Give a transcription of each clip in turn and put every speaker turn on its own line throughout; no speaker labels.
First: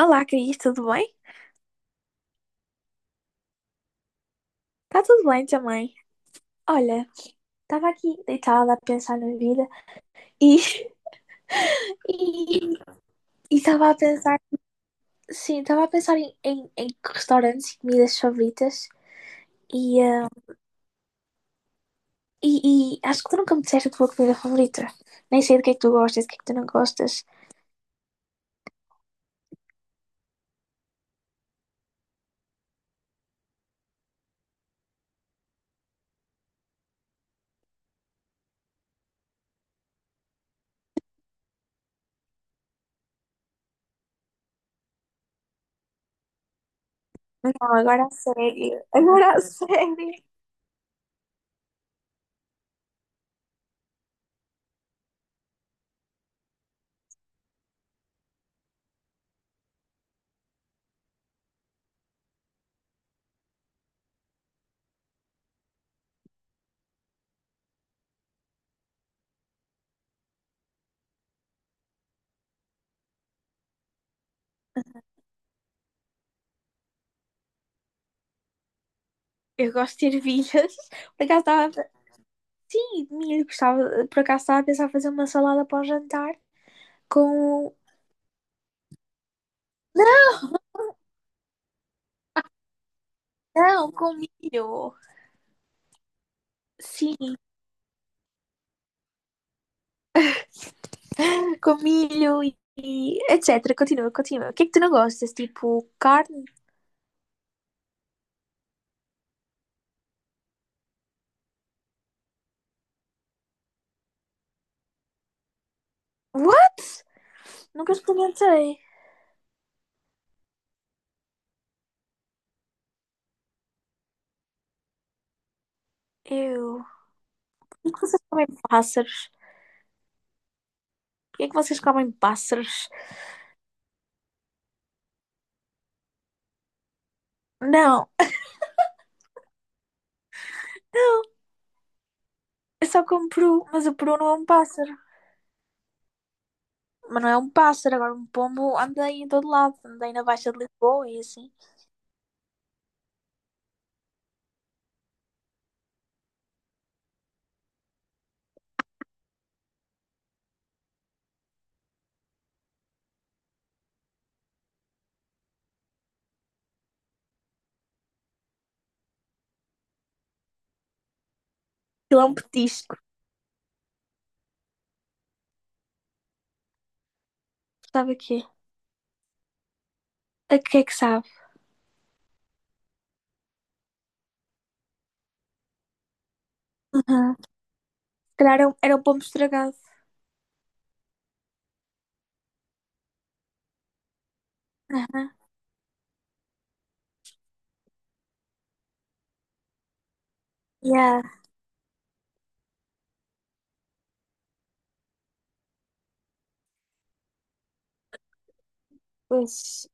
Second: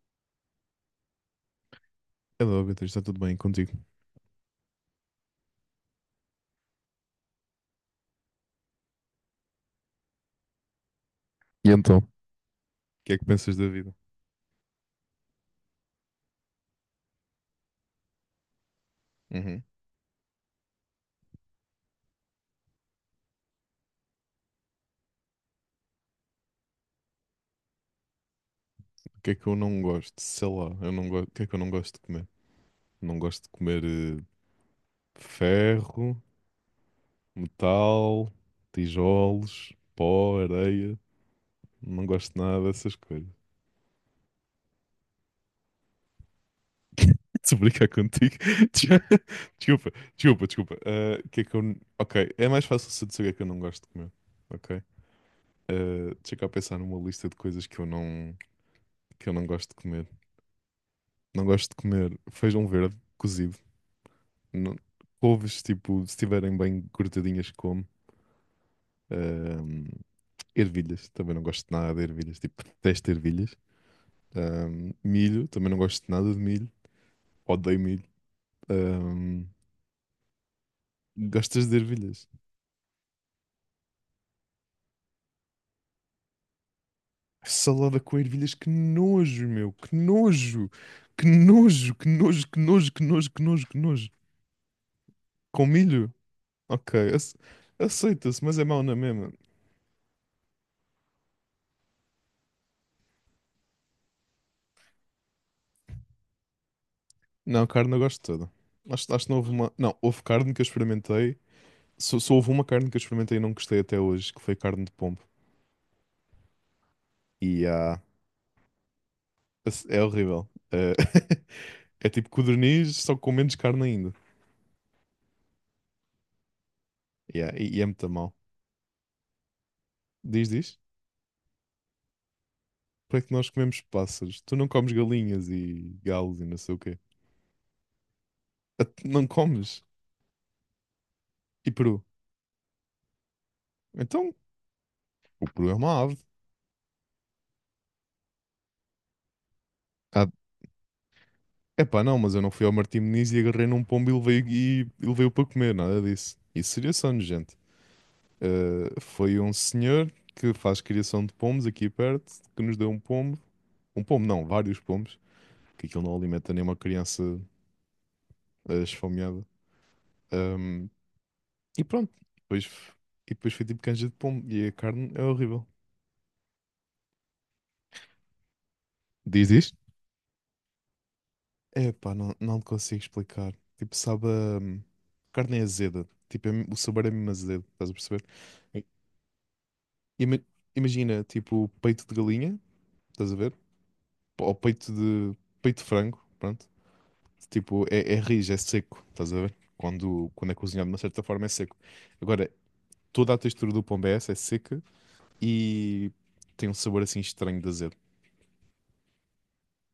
Olá, Cris, tudo bem?
Hello, Beatriz, está tudo bem contigo?
Tá tudo bem também. Olha, tava aqui deitada a pensar na vida e
O E então?
e
Que é que pensas da
tava
vida?
a pensar, sim, tava a pensar em restaurantes e comidas favoritas
Uhum.
e, e acho que tu nunca me disseste a tua comida favorita. Nem sei do que é que tu gostas, do que é que tu não gostas.
O que é que eu não gosto? Sei lá, eu não gosto. O que é que eu não gosto de comer? Não gosto de comer ferro, metal, tijolos, pó, areia. Não gosto de nada dessas coisas.
Não,
Se brincar
agora a
contigo.
sério,
já-
agora a
Desculpa,
sério.
desculpa, desculpa. Ah, o que é que eu. Ok, é mais fácil se eu dizer o que é que eu não gosto de comer. Ok? Ah, deixa eu cá pensar numa lista de coisas que eu não gosto de comer. Não gosto de comer feijão verde cozido. não- Couves, tipo, se estiverem bem cortadinhas, como. Ahm, Ervilhas, também não gosto de nada de ervilhas, tipo, detesto ervilhas. Milho, também não gosto de nada de milho, odeio milho. Ahm,
Eu gosto de ervilhas. Por acaso
Gostas de
estava.
ervilhas?
Sim, milho, gostava. Por acaso estava a pensar em fazer uma salada para o jantar com.
Salada com ervilhas, que nojo, meu, que nojo, que nojo, que nojo, que nojo, que nojo, que nojo, que
Não,
nojo.
com milho.
Com milho? Ok,
Sim,
aceita-se, mas é mau na mesma.
com milho e etc. Continua, continua. O que é que tu não gostas? Tipo, carne?
Não, carne eu gosto toda. Acho que não houve uma. Não, houve carne que eu experimentei. Só houve uma carne que eu experimentei e não gostei até hoje, que foi carne de pombo.
What?
E
Nunca experimentei.
é horrível. É tipo codorniz, só com menos carne ainda.
Eu.
Yeah, e é
Por que
muito
vocês
mal.
comem pássaros?
Diz, diz?
Por que é que vocês comem pássaros?
Para que nós comemos pássaros? Tu não comes galinhas e galos e não sei o quê.
Não,
Ah, tu não comes?
não.
E peru?
Eu só como peru, mas o peru não
Então,
é um pássaro.
o peru é uma ave.
Mas não é um pássaro, agora um pombo anda aí em todo lado. Anda aí na
Ah,
Baixa de Lisboa e assim.
epá, não, mas eu não fui ao Martim Moniz e agarrei num pombo e levei, e levei-o para comer, nada disso. Isso seria só nojento. Foi um senhor que faz criação de pombos aqui perto, que nos deu um pombo. Um pombo, não, vários pombos, que aquilo não alimenta nenhuma criança esfomeada. Um, e pronto,
Aquilo é um
depois,
petisco.
e depois foi tipo canja de pombo. E a carne é horrível.
Sabe o quê?
Diz isto?
A que é que sabe?
É pá, não, não te consigo explicar. Tipo, sabe, a carne é azeda. Tipo, o sabor é mesmo
Uhum.
azedo, estás a perceber?
Se calhar era um,
I-
era um pombo estragado.
Ima- Imagina, tipo, peito de galinha, estás a ver? Ou
Uhum.
peito de frango, pronto. Tipo, é rijo, é seco, estás a ver? Quando é cozinhado de uma certa
Yeah.
forma é seco. Agora, toda a textura do pombo é essa, é seca e tem um sabor assim estranho de azedo.
Pois.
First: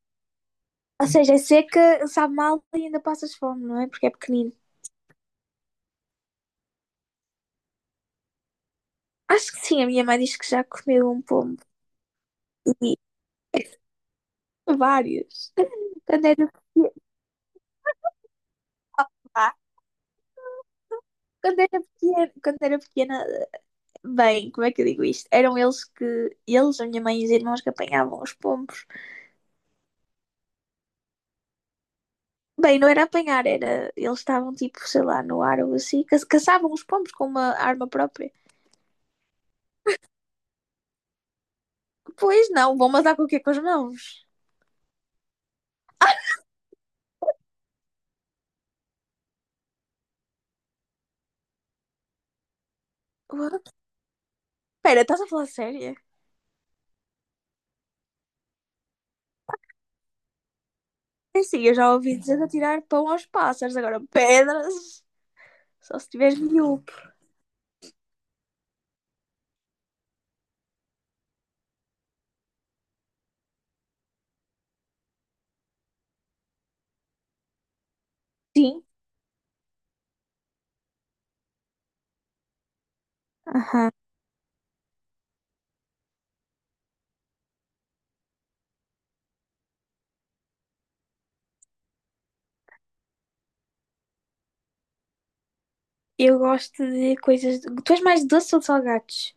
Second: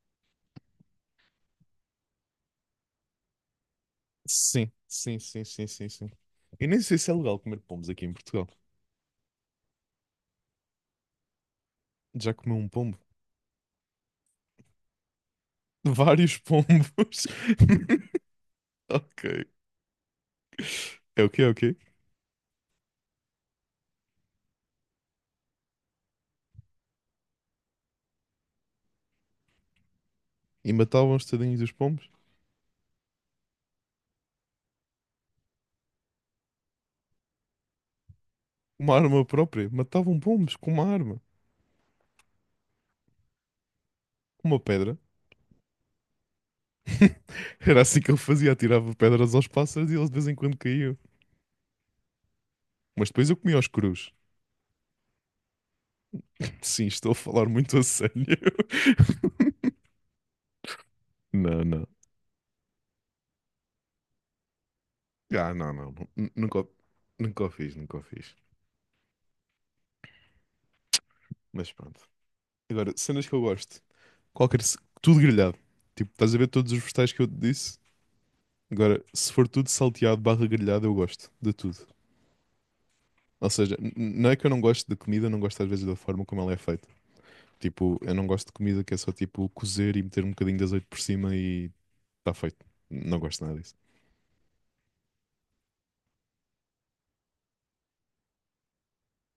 Ou seja, é seca, sabe mal e ainda passas fome, não é? Porque é pequenino.
Sim, sim, sim, sim, sim, sim. Eu nem sei se é legal comer pombos aqui em Portugal.
Acho que sim, a minha mãe diz que já comeu um pombo
Já comeu um pombo?
e vários. Quando
Vários
era pequena,
pombos. Ok.
vá,
É o quê? É o
quando
quê?
era pequena, quando era pequena, bem, como é que eu digo isto? Eram eles eles, a minha mãe e os irmãos que apanhavam os pombos.
E matavam os tadinhos dos pombos?
Bem, não era apanhar, era, eles estavam tipo, sei lá, no ar ou assim, caçavam os pombos com uma arma própria.
Uma arma própria. Matavam pombos com uma arma.
Pois não, vão matar com o quê? Com as mãos.
Com uma pedra. Era assim que ele fazia. Atirava pedras aos pássaros e eles de vez em quando caíam. Mas depois eu comi aos
What?
crus.
Espera, estás a falar sério?
Sim, estou a falar muito a sério.
É assim,
Não,
eu
não.
já ouvi dizer de atirar pão aos pássaros, agora pedras,
Ah, não, não.
só se tiveres
Nunca,
miúdo.
nunca o fiz, nunca o fiz. Mas pronto. Agora, cenas que eu gosto. Qualquer. Tudo grelhado. Tipo, estás a ver todos os vegetais que eu te disse?
Sim,
Agora, se for tudo salteado barra grelhado, eu gosto de tudo. Ou seja,
aham,
não é que eu não gosto de comida, não gosto às vezes da forma como ela é feita. Tipo, eu não gosto de comida que é só tipo cozer e meter um bocadinho de azeite por cima e está feito. Não gosto nada disso.
eu gosto de coisas. Tu és mais doce ou de salgados?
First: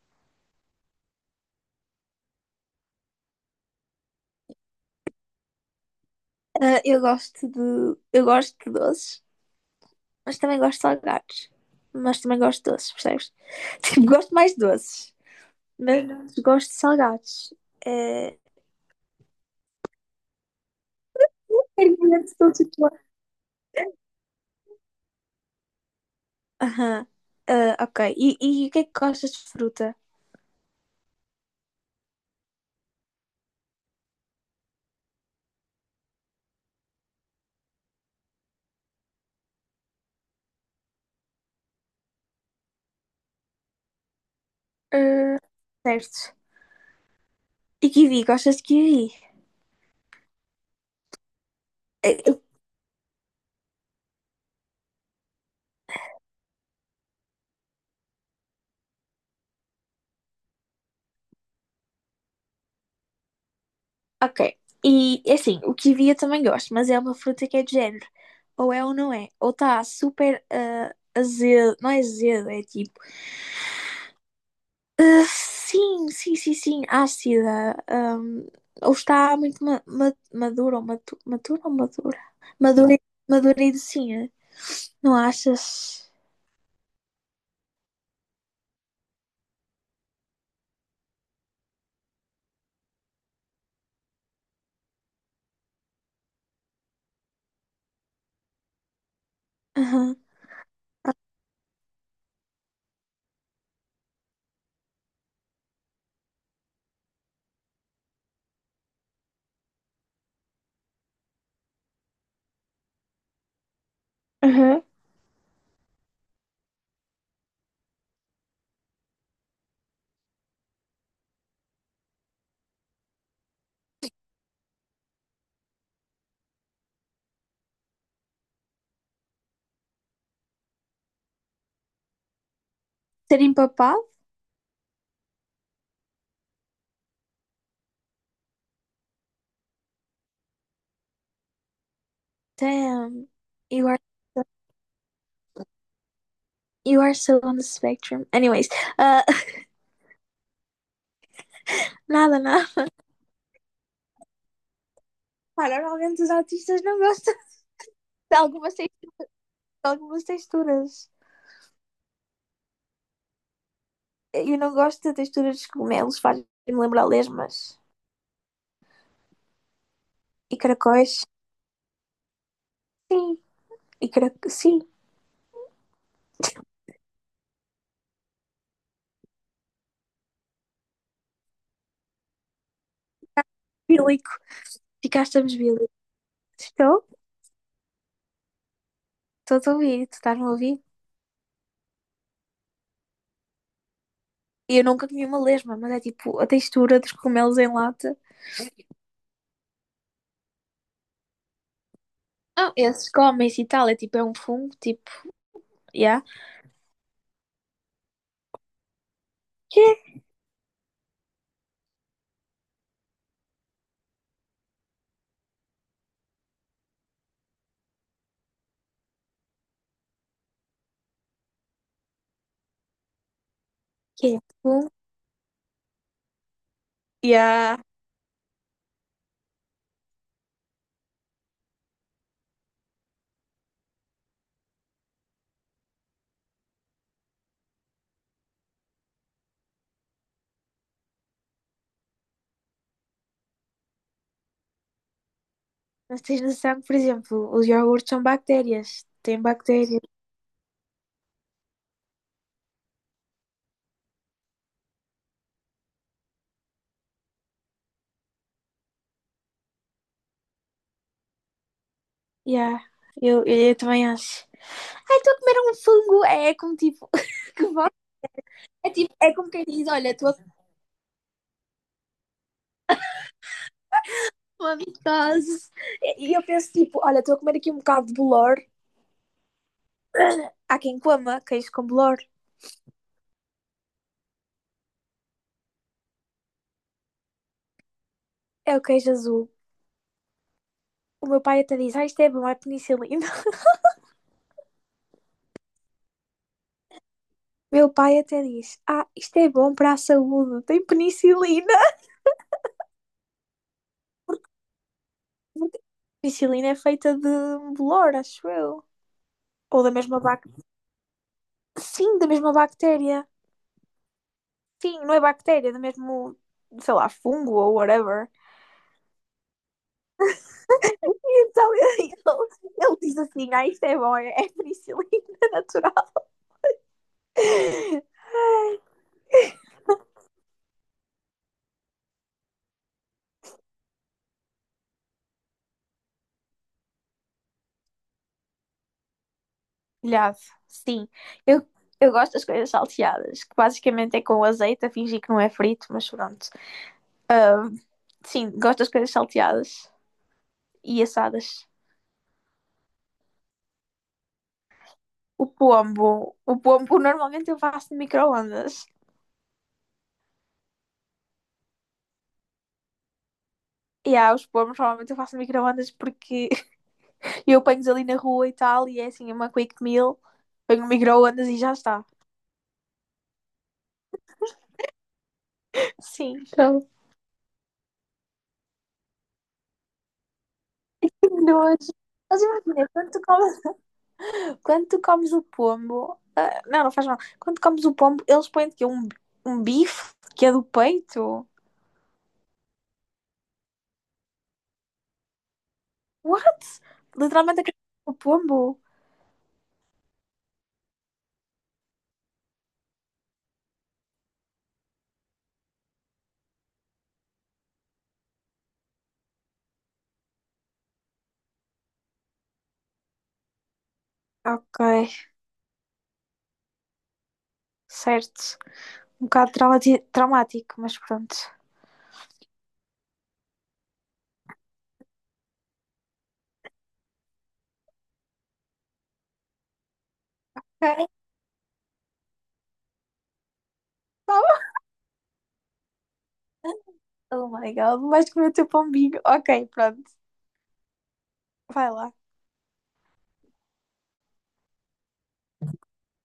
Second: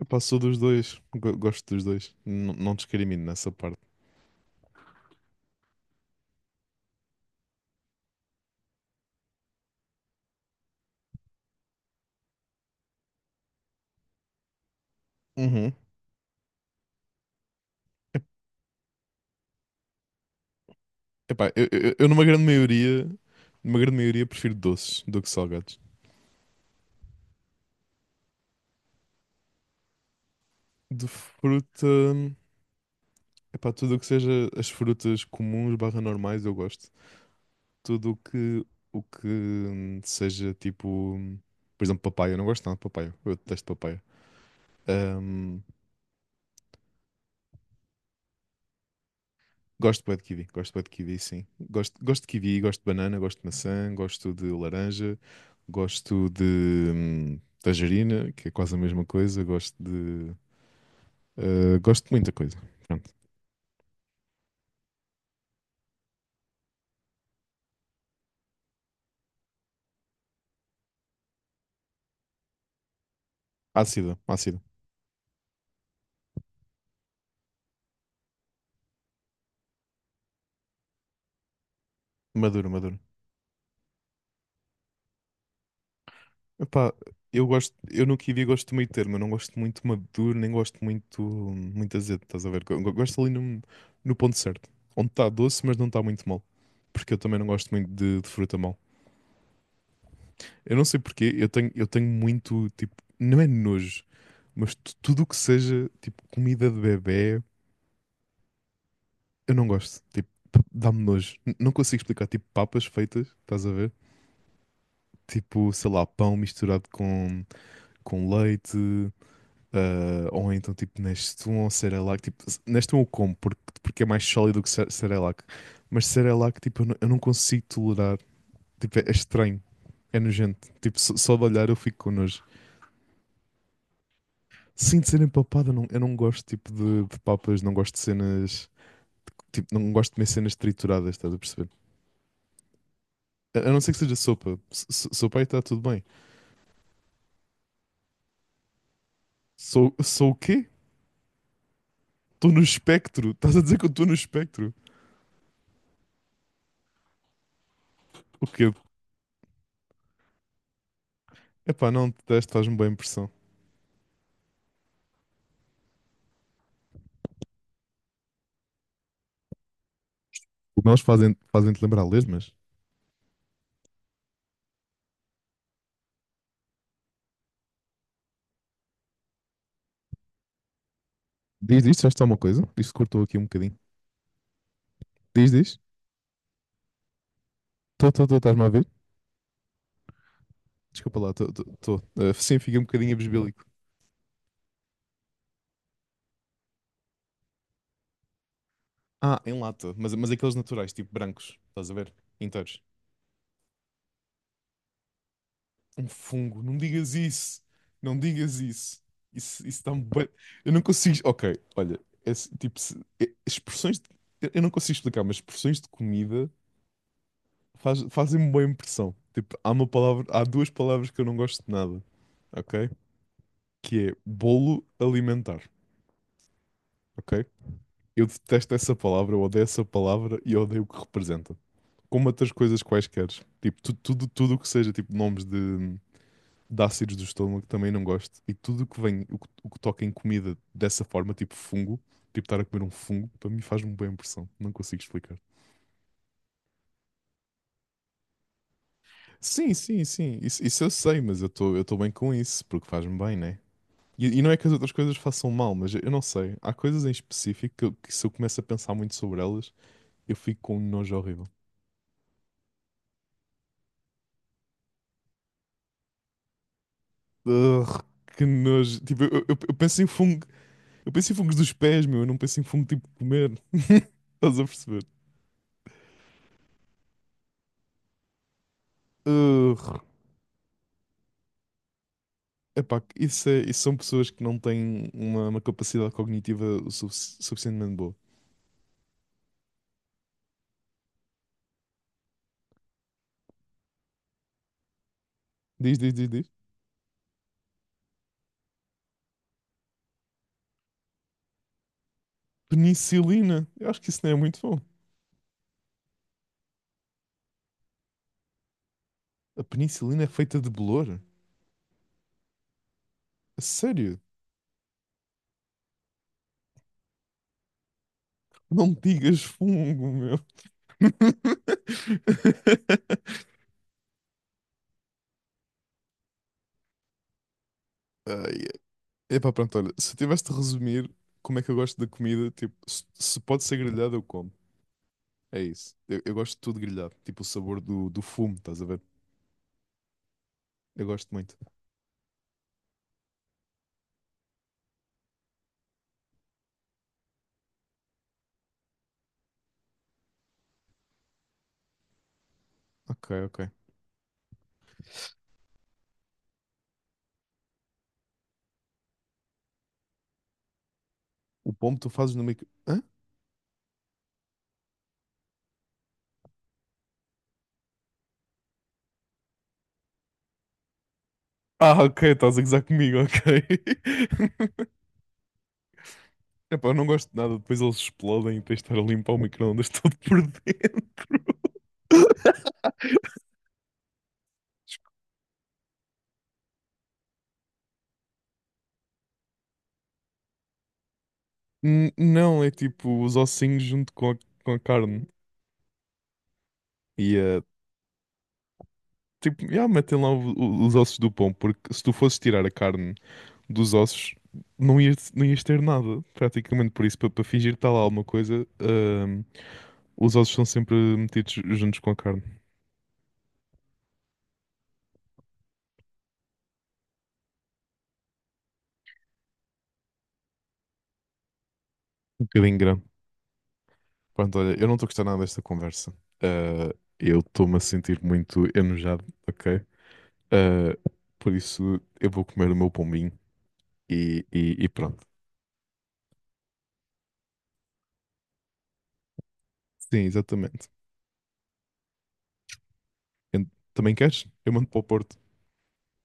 Epá, sou dos dois. Gosto dos dois. Não discrimino nessa parte.
Ah, eu gosto de. Eu gosto de doces, mas também gosto de salgados. Mas também gosto de doces, percebes? Tipo, gosto mais de doces,
Uhum.
mas não gosto de salgados.
Ep-
É.
Epá, eu numa
Permanente
grande
doce tu és.
maioria, numa grande maioria prefiro doces do que salgados.
Aham. Ah, ok. E o que é que gostas de fruta?
De fruta, epá, tudo o que seja as frutas comuns barra normais eu gosto. Tudo o que seja tipo, por exemplo, papaya. Eu não gosto nada de papaya. Eu detesto papaya.
Ah,
Hum,
certo. E kiwi, gostas de kiwi?
Gosto bué de kiwi, gosto bué de kiwi, sim. Gosto de
Eh,
kiwi, gosto de banana, gosto de maçã, gosto de laranja, gosto de tangerina, que é quase a mesma coisa. Gosto de. Gosto de muita coisa. Pronto.
ok. E assim, o kiwi eu também gosto, mas é uma fruta que é de género. Ou é ou não é. Ou está super azedo. Não é azedo, é tipo.
Ácida, ácida.
Sim, sim, sim, sim, ácida. Ou está muito madura ou matura ou madura?
Maduro,
Madura,
maduro.
madura e docinha. Não achas?
Epá, eu no kiwi gosto do meio termo, eu não gosto muito maduro, nem gosto muito, muito azedo, estás a ver? Gosto ali no, no ponto certo, onde está doce, mas não está muito mal, porque eu também não gosto muito de fruta mal.
Aham.
Eu não sei porquê, eu tenho, muito, tipo, não é nojo, mas tudo o que seja, tipo, comida de bebé, eu não gosto. Tipo, dá-me nojo. Não consigo explicar, tipo, papas feitas, estás a ver?
Uhum.
Tipo, sei lá, pão misturado com leite, ou então, tipo, Nestum ou Cerelac. Tipo, Nestum eu como, porque é mais sólido que Cerelac. Mas Cerelac, tipo, eu não consigo tolerar. Tipo, é estranho, é nojento. Tipo, só de olhar eu fico com nojo.
Ser empapado?
Sim, de cena empapada, não, eu não gosto tipo de papas, não gosto de cenas. Tipo, não gosto de comer cenas trituradas, estás a perceber?
Damn.
A não
You
ser que
are,
seja
so,
sopa. Sopa aí está tudo bem.
you are so on the spectrum. Anyways, ah,
Sou o quê?
nada,
Estou no
nada.
espectro. Estás a dizer que eu estou no espectro?
Pá, normalmente os autistas não gostam de
O quê?
algumas, de algumas texturas.
Epá, não, detesto, faz-me boa impressão.
Eu não gosto de texturas dos cogumelos, faz-me lembrar lesmas e
Nós
caracóis.
fazem-te lembrar lesmas?
Sim, e carac... sim.
Diz, diz, faz-te alguma coisa? Isto cortou aqui um bocadinho.
Bílico.
Diz,
Ficaste-me
diz.
bílico. Estou?
Estou, estás-me a ver?
Estou a ouvir, tu estás-me a ouvir?
Desculpa lá, estou. Ah, sim, fiquei um bocadinho abisbélico.
Eu nunca comi uma lesma, mas é tipo a textura dos cogumelos em lata.
Ah, em lata, mas aqueles naturais, tipo brancos, estás a ver?
Ah,
Inteiros.
esses comem-se e tal, é tipo, é um fungo, tipo,
Um
yeah.
fungo, não digas isso. Não digas isso. Isso
Que?
dá-me. Eu não consigo. Ok, olha, esse, tipo, expressões. Eu não consigo explicar, mas expressões de comida fazem-me boa impressão. Tipo, há uma palavra, há duas palavras que eu não gosto de nada, ok? Que é
Que é?
bolo
Fungo?
alimentar, ok?
Yeah.
Eu detesto essa palavra, eu odeio essa palavra e eu odeio o que representa. Como outras coisas quaisquer. Tipo, tudo o que seja, tipo, nomes de, ácidos do estômago também não gosto. E tudo o que vem, o que toca em comida dessa forma, tipo fungo, tipo estar a comer um fungo, para mim faz-me bem impressão. Não consigo explicar.
Mas tens noção que, por exemplo, os iogurtes são bactérias. Têm
Sim,
bactérias.
sim, sim. Isso eu sei, mas eu estou bem com isso, porque faz-me bem, né? E não é que as outras coisas façam mal, mas eu não sei. Há coisas em específico que, que se eu começo a pensar muito sobre elas, eu fico com um nojo horrível.
Yeah, eu também acho. Ai, estou a comer um fungo. É, é como tipo, que bom.
Ugh, que
É
nojo.
tipo,
Tipo, eu,
é como
eu-
quem
eu
diz,
penso em
olha, estou a
fungo.
comer
Eu penso em fungos dos pés, meu. Eu não penso em fungo tipo de comer. Estás a
uma
perceber?
mitose. E eu penso tipo, olha, estou a comer aqui um bocado de bolor.
Urgh.
Há quem coma queijo com bolor.
Epá, isso, isso são pessoas que não têm uma capacidade cognitiva o suficientemente boa.
É o queijo azul. O meu pai até diz, ah, isto é bom, é penicilina.
Diz, diz, diz, diz.
Meu pai até diz, ah, isto é bom para a saúde, tem penicilina.
Penicilina. Eu acho que isso não é muito bom.
Porque a penicilina é feita de um bolor, acho eu.
A
Ou da mesma
penicilina é feita
bactéria.
de bolor?
Sim, da mesma bactéria.
A sério?
Sim, não é bactéria, é mesmo, sei lá, fungo ou whatever.
Não digas fungo, meu.
E então ele, ele diz assim: ah, isto é bom, é penicilina natural.
Ai.
Ai.
Epá, pronto, olha. Se eu tivesse de resumir como é que eu gosto da comida, tipo, se pode ser grelhada, eu como. É isso. Eu gosto de tudo grelhado. Tipo o sabor do fumo, estás a ver?
Olhado,
Eu
sim.
gosto muito.
Eu, eu gosto das coisas salteadas, que basicamente é com azeite, a fingir que não é frito, mas pronto. Ahm, sim, gosto das coisas salteadas e assadas.
Ok, ok.
O pombo normalmente eu faço no micro-ondas.
O pombo tu fazes no micro. Hã?
E há os pombos normalmente eu faço no micro-ondas porque e eu ponho ali na rua e tal, e é assim, uma quick meal, ponho no micro-ondas e já
Ah,
está.
ok, estás a gozar comigo, ok.
Sim. Então,
Epá, eu não gosto de nada, depois eles explodem e tens de estar a limpar o micro-ondas todo por dentro.
nojo. Mas imagina, quando tu comes o pombo, ah, não, não faz mal. Quando comes o pombo, eles põem que um bife que é do peito.
Não, é tipo os ossinhos junto com a carne.
What?
E
Literalmente a cabeça pombo.
tipo, já metem lá os ossos do pão porque se tu fosses tirar a carne dos ossos, não ias ter nada, praticamente. Por isso, para fingir que está lá alguma coisa, os ossos são sempre metidos juntos com a carne.
Ok, certo. Um bocado traumático, mas pronto.
Um bocadinho grande. Pronto, olha, eu não estou a gostar nada desta conversa. Ah, eu estou-me a sentir muito enojado, ok? Ah,
Ok,
por isso, eu vou comer o meu pombinho e pronto.
oh my god, vais comer o teu pombinho. Ok, pronto.
Sim, exatamente.
Vai lá.
Também queres? Eu mando para o Porto.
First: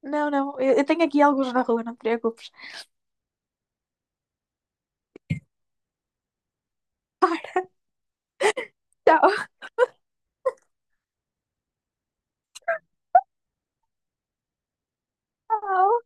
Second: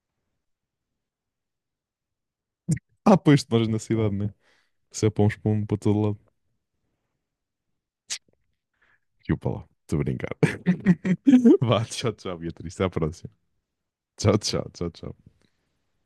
Não, não, eu tenho aqui alguns na rua, não te preocupes.
Ah, pois, tu moras na cidade, né? Se é para uns pombo para todo lado. E eu para lá. Estou a brincar. Vá, tchau, tchau, Beatriz. Até à próxima. Tchau, tchau, tchau, tchau.
Tchau.